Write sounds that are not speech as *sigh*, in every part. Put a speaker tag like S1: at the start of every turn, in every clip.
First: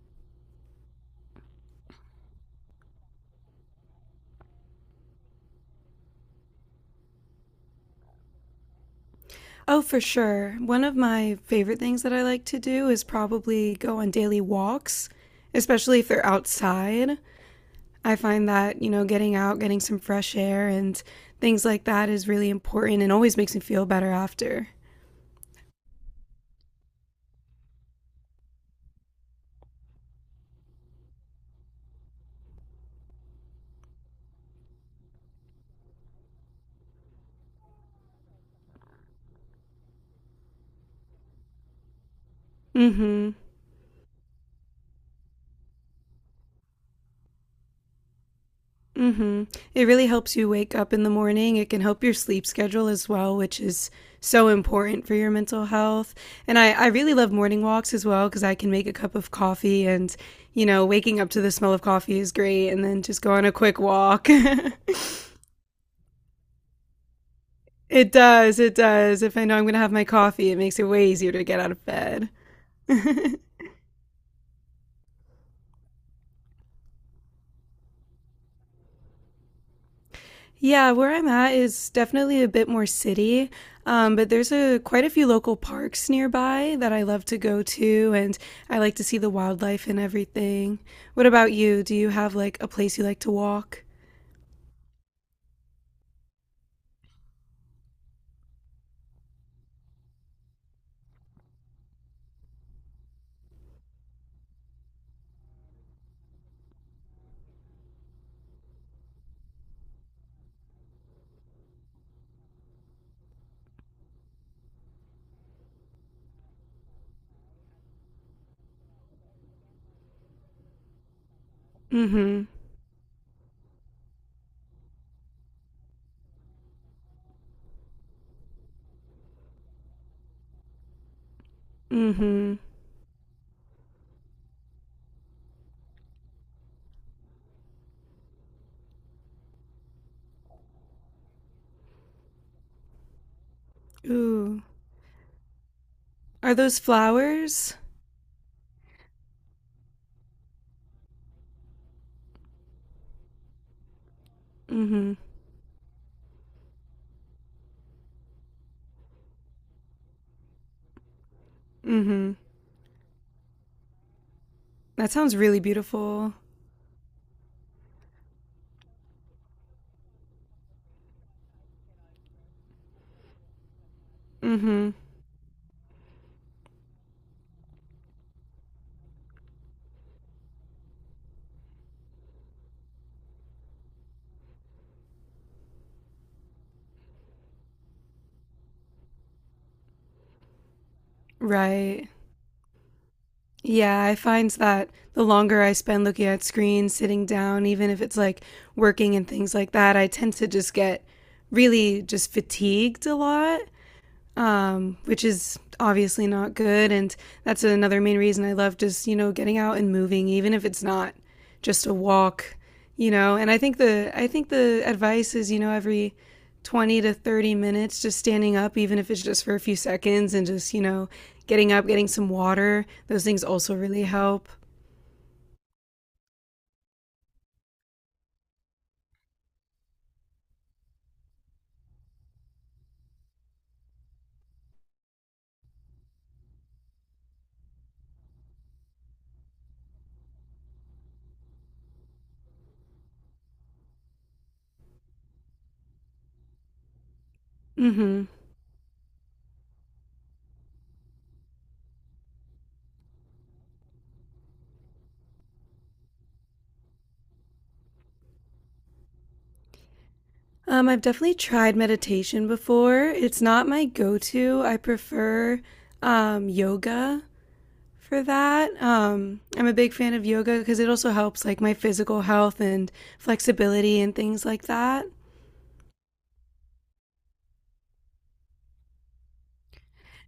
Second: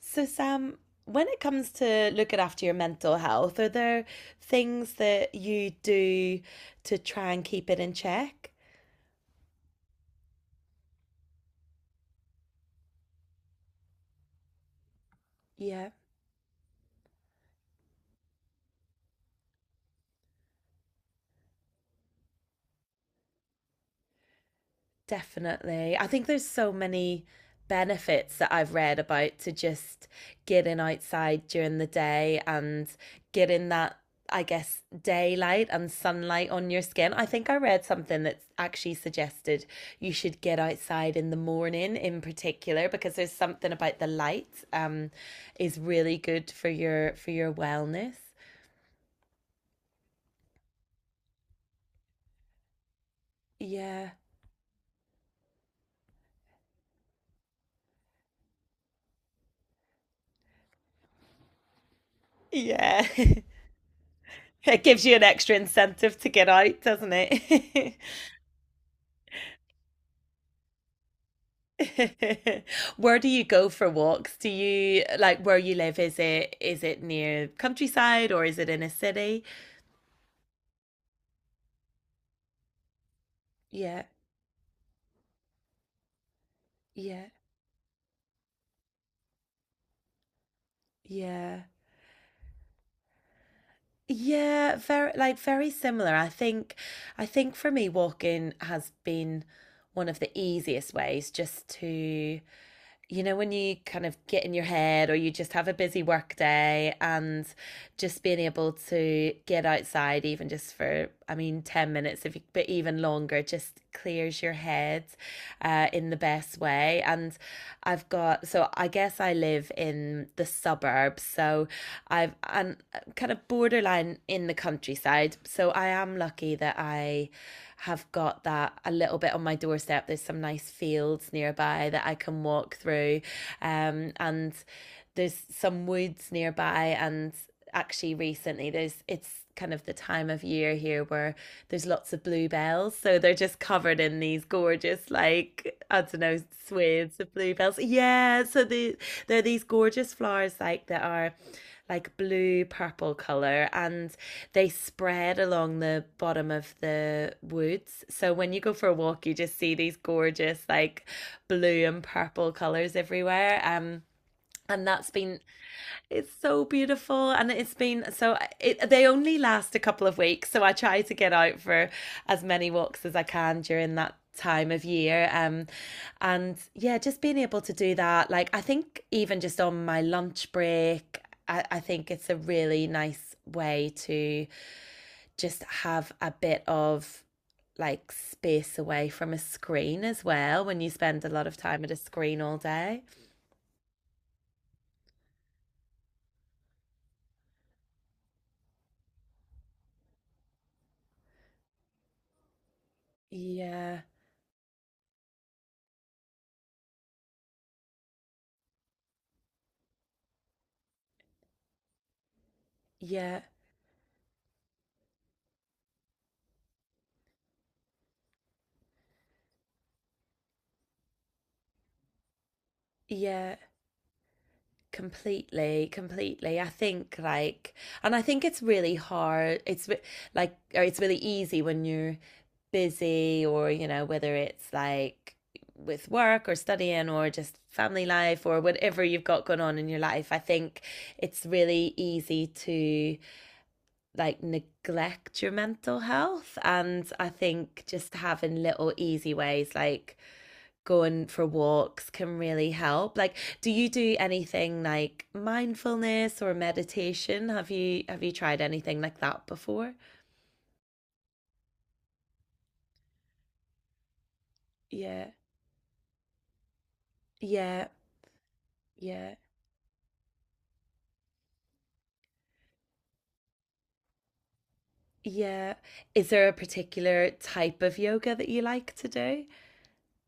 S1: So, Sam, when it comes to looking after your mental health, are there things that you do to try and keep it in check?
S2: Oh, for sure. One of my favorite things that I like to do is probably go on daily walks,
S1: Yeah.
S2: especially if they're outside. I find that, getting out, getting some fresh air and things like that is really important and always makes me feel better after.
S1: Definitely. I think there's so many benefits that I've read about to just getting outside during the day and getting that, I guess, daylight and sunlight on your skin. I think I read something that actually suggested you should get outside in the morning in particular because there's
S2: Mhm.
S1: something about the light is really good for your wellness.
S2: Mm-hmm. It really helps you wake up in the morning. It can help your sleep schedule as well, which is
S1: Yeah.
S2: so important for your mental health. And I really love morning walks as well because I can make a cup of coffee and, waking up to the smell of coffee is great and then
S1: Yeah.
S2: just go
S1: *laughs*
S2: on a quick walk.
S1: It gives you an
S2: *laughs*
S1: extra incentive to get out, doesn't it? *laughs*
S2: It does, it does. If I know I'm going to have my coffee, it makes it way easier to get out of bed.
S1: *laughs* Where do you
S2: *laughs*
S1: go for walks? Do you like where you live? Is it near countryside or is it in a city?
S2: Yeah, where I'm at is definitely a bit more city,
S1: Yeah,
S2: but there's a quite a few local parks nearby that I love
S1: yeah,
S2: to go to, and I like to see the wildlife and everything. What about
S1: yeah.
S2: you? Do you have like a place you like to walk?
S1: Yeah, very very similar. I think for me walking has been one of the easiest ways just to, you know, when you kind of get in your head or you just have a busy work day and just being able to get outside, even just for, I mean, 10 minutes, if you, but even longer, just clears your head in the best way. And I've got, so I guess I live in the suburbs. So I've,
S2: Mm-hmm.
S1: I'm kind of borderline in the countryside. So I am lucky that I have got that a little bit on my doorstep. There's some nice fields nearby that I can
S2: Mm-hmm.
S1: walk through, and there's some woods nearby. And actually, recently, there's it's kind of the time of year here where there's lots of bluebells. So they're just covered in these
S2: Ooh.
S1: gorgeous, like, I don't know,
S2: Are those
S1: swathes of
S2: flowers?
S1: bluebells. Yeah, so there are these gorgeous flowers like that are like blue purple color, and they
S2: Mm-hmm.
S1: spread along the bottom of the woods, so when you go for a walk you just see these gorgeous like blue and
S2: Mm-hmm.
S1: purple colors everywhere, and that's
S2: That sounds
S1: been—
S2: really
S1: it's
S2: beautiful.
S1: so beautiful, and it's been so. They only last a couple of weeks, so I try to get out for as many walks as I can during that time of
S2: Mm-hmm.
S1: year. And yeah, just being able to do that, like I think even just on my lunch break, I think it's a really nice way to just have a bit of like space away from a screen as well when you spend a lot of time at a
S2: Right.
S1: screen all day.
S2: Yeah, I find that the longer I spend looking at screens, sitting down, even if it's like working and things like that, I tend to just get really just fatigued a lot,
S1: Yeah,
S2: which is obviously not good. And that's another main reason I love just, getting out and moving, even if it's not just a walk.
S1: yeah,
S2: And I think the advice is, every 20 to 30 minutes just standing up even if it's just for a few seconds and just, getting up, getting some water. Those things
S1: yeah.
S2: also really help.
S1: Completely, completely. I think, like, and I think it's really hard. It's like, or it's really easy when you're busy, or, you know, whether it's like with work or studying or just family life or whatever you've got going on in your life. I think it's really easy to like neglect your mental health, and I think just
S2: Mhm.
S1: having little easy ways like going for walks can really help. Like, do you do anything like mindfulness or meditation? Have you tried anything like that before?
S2: I've definitely tried meditation before. It's not my go to. I
S1: Yeah.
S2: prefer yoga
S1: Yeah.
S2: for that,
S1: Yeah.
S2: I'm a big fan of yoga because it also helps like my physical health and flexibility and things like that.
S1: Yeah. Is there a particular type of yoga that you like to do?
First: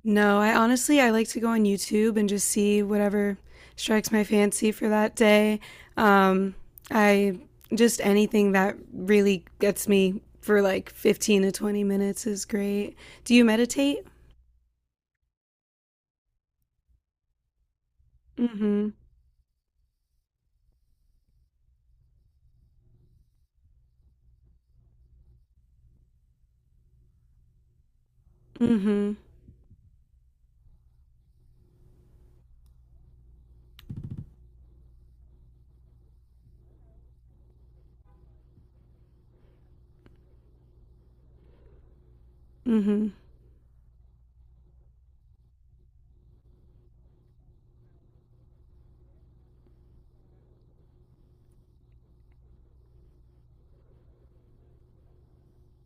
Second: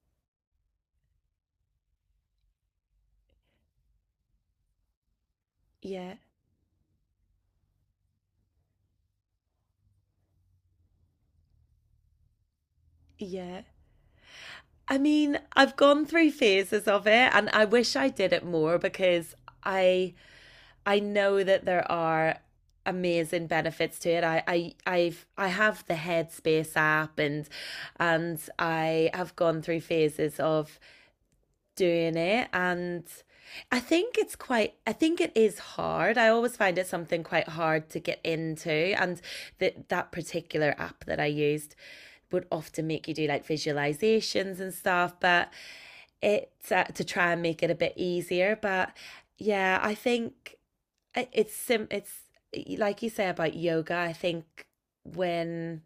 S2: No, I honestly I like to go on YouTube and just see whatever strikes my fancy for that day.
S1: Yeah.
S2: Um, I Just anything that really gets me for like 15 to 20 minutes is great. Do you
S1: Yeah.
S2: meditate?
S1: I mean, I've gone through phases of it and I wish I did it more
S2: Mm-hmm.
S1: because I I know that there are amazing benefits to it. I have the Headspace app, and I
S2: Mm-hmm.
S1: have gone through phases of doing it. And I think it's quite— I think it is hard. I always find it something quite hard to get into. And that particular app that I used would often make
S2: Mm-hmm.
S1: you do like visualizations and stuff, but it's to try and make it a bit easier. But yeah, I think it's like you say about yoga. I think when,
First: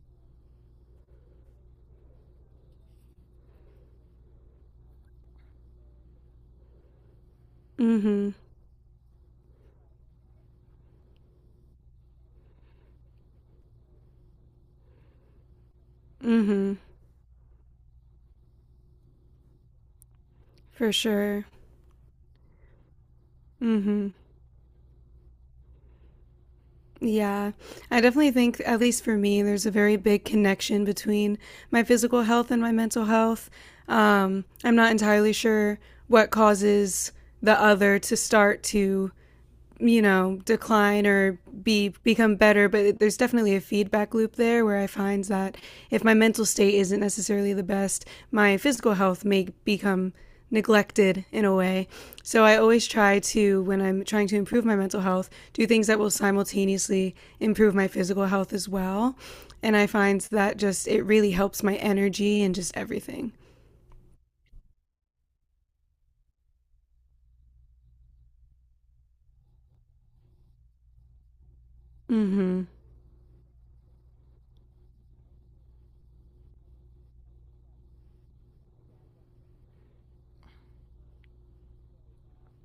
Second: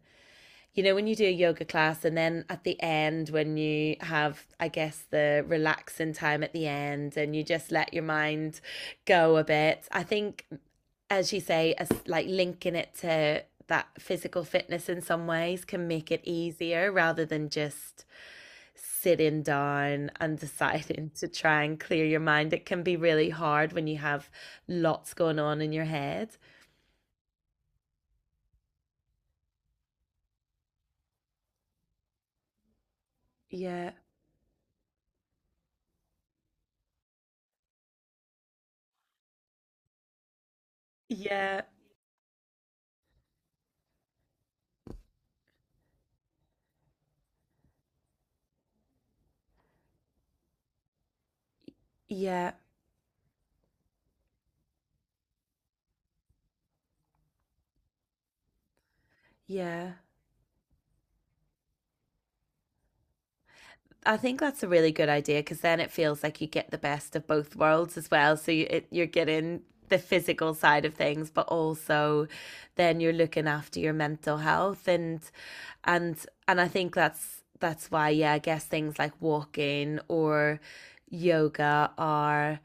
S1: you know, when you do a yoga class and then at the end when you have, I guess, the relaxing time at the end, and you just let your
S2: Mm-hmm.
S1: mind go a bit, I think, as you say, as like linking it to that physical fitness in some ways can make it
S2: Mm-hmm.
S1: easier rather than just sitting down and
S2: For
S1: deciding *laughs* to
S2: sure.
S1: try and clear your mind. It can be really hard when you
S2: Mm-hmm.
S1: have lots going on in your head.
S2: Yeah, I definitely think, at least for me, there's a very big connection between my physical health and my mental health.
S1: Yeah,
S2: I'm not entirely sure what causes the other to start to decline or
S1: yeah,
S2: be become better, but there's definitely a feedback loop there where I find that if my mental state isn't necessarily the best, my physical health may become neglected in a way. So
S1: yeah,
S2: I always try to when I'm trying to improve my mental health, do things that will simultaneously improve my physical health as well. And I
S1: yeah.
S2: find that just it really helps my energy and just everything.
S1: I think that's a really good idea because then it feels like you get the best of both worlds as well. You're getting the physical side of things, but also
S2: Mhm.
S1: then you're looking after your mental health. And and and I think that's why, yeah, I guess things like walking or yoga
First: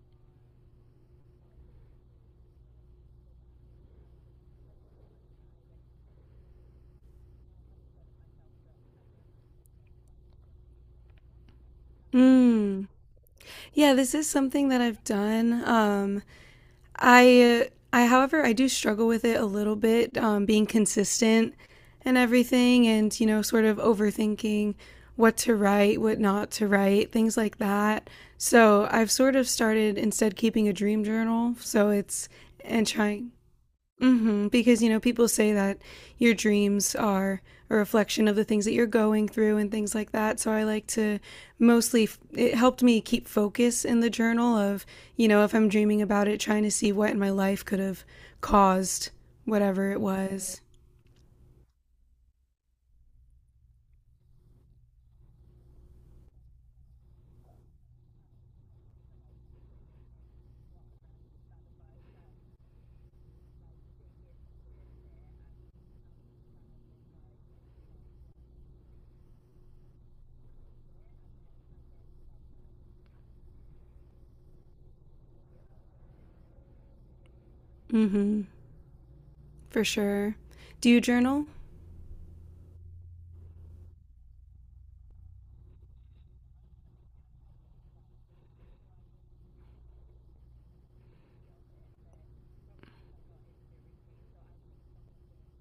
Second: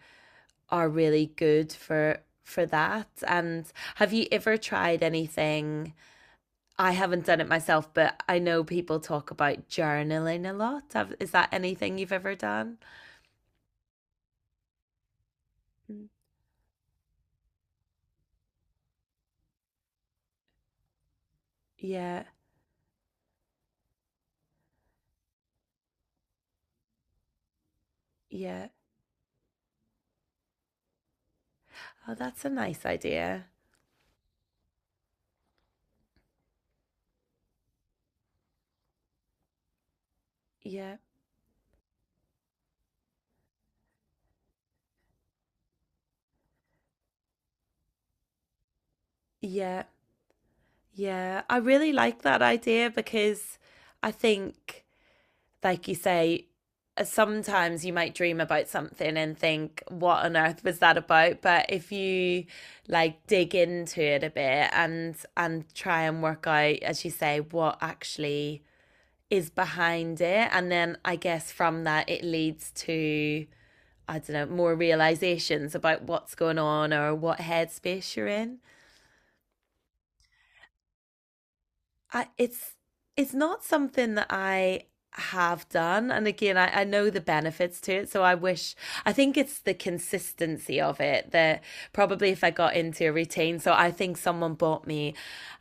S1: are really good for that. And have you ever tried anything? I haven't done it myself, but I know people talk about journaling a lot. Is that anything you've ever done?
S2: Mm. Yeah, this is something that I've done. I However, I do struggle with it a little bit, being consistent and
S1: Yeah,
S2: everything, and sort of overthinking what to write, what not to write, things like that.
S1: yeah.
S2: So I've sort of started instead keeping a dream journal. So
S1: Oh,
S2: it's
S1: that's a
S2: and
S1: nice
S2: trying.
S1: idea.
S2: Hmm. Because people say that your dreams are a reflection of the things that you're going through and things like that. So I like
S1: Yeah,
S2: to mostly, it helped me keep focus in the journal of, if I'm dreaming about it, trying to see what in my life could have caused
S1: yeah,
S2: whatever it was.
S1: yeah. I really like that idea because I think, like you say, sometimes you might dream about something and think, what on earth was that about? But if you like dig into it a bit and try and work out, as you say, what actually is behind it, and then I guess from that it leads to, I don't know, more realizations about what's going on or what headspace you're
S2: Hmm.
S1: in.
S2: For sure. Do you journal?
S1: I It's not something that I have done. And again, I know the benefits to it. So I wish— I think it's the consistency of it that probably— if I got into a routine. So I think someone bought me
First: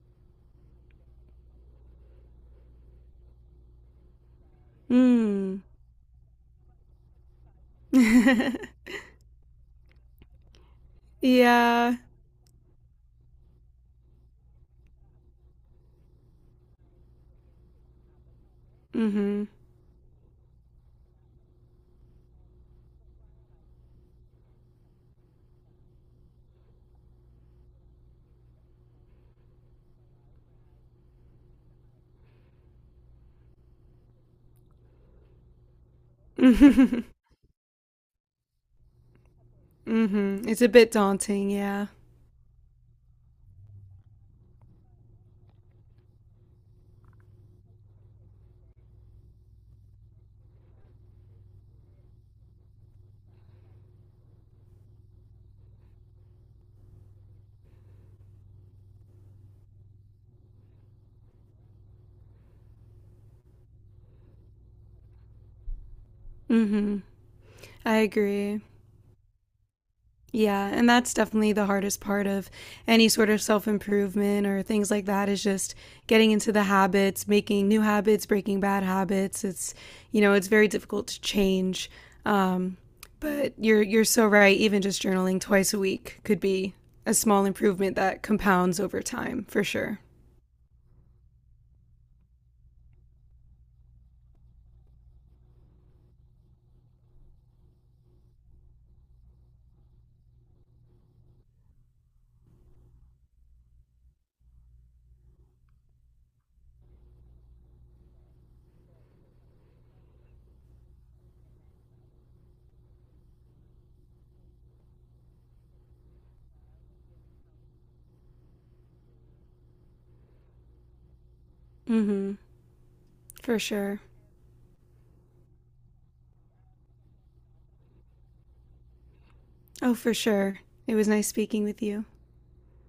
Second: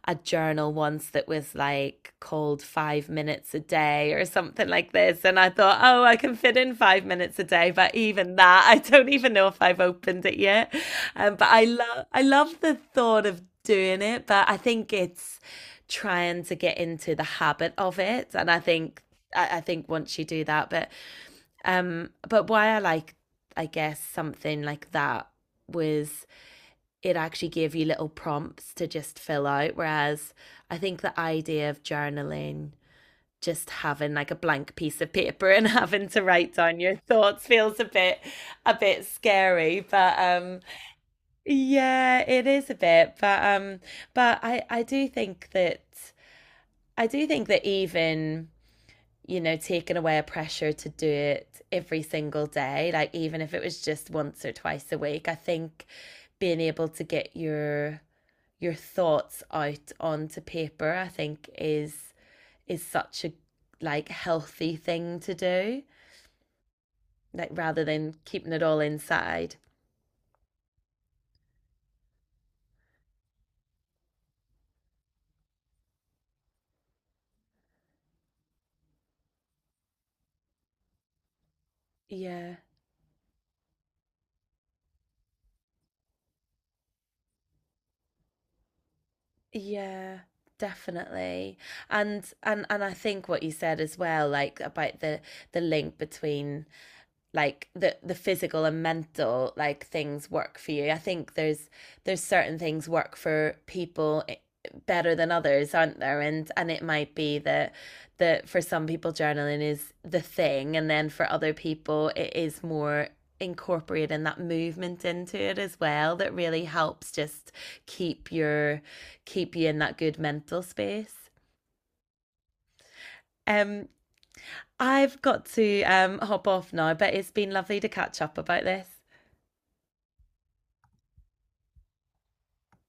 S1: a journal once that was like called 5 minutes a day or something like this. And I
S2: Mm.
S1: thought, oh, I can fit in 5 minutes a day. But even
S2: *laughs*
S1: that, *laughs* I don't even know if I've opened it yet. But
S2: Yeah.
S1: I love the thought of doing it. But I think it's trying to get into the habit of it. And I think
S2: Hmm. Hmm.
S1: I think once you do that. But but why I like, I guess, something like that was it actually gave you little prompts to just fill out. Whereas I think the idea of journaling, just having like a blank piece of paper *laughs* and having to write down your thoughts feels a bit— a bit scary. But
S2: Hmm. *laughs*
S1: um
S2: It's a bit daunting. Yeah.
S1: yeah, it is a bit. But but I do think that— I do think that even, you know, taking away a pressure to do it every single day, like even if it was just once or twice a week, I think being able to get your thoughts out onto paper, I think is such a like healthy thing to do,
S2: Hmm.
S1: like rather
S2: I
S1: than keeping
S2: agree.
S1: it all inside.
S2: Yeah, and that's definitely the hardest part of any sort of self improvement or things like that is just getting into the habits, making new habits, breaking bad habits. It's very difficult to change.
S1: Yeah.
S2: Um, but you're so right. Even just journaling twice a week could be a small improvement that compounds over time, for sure.
S1: Yeah, definitely. And I think what you said as well, like about the link between like the physical and mental, like things work for you. I think there's certain things work for people, better than others, aren't there? And it might be that that for some people journaling is the thing, and then for other people it is more incorporating that movement into it as well that really helps just keep your keep you in that good mental space.
S2: Hmm. For
S1: Um
S2: sure.
S1: I've got to hop off now, but it's been lovely to catch up about this.
S2: Oh, for sure. It was nice speaking with you.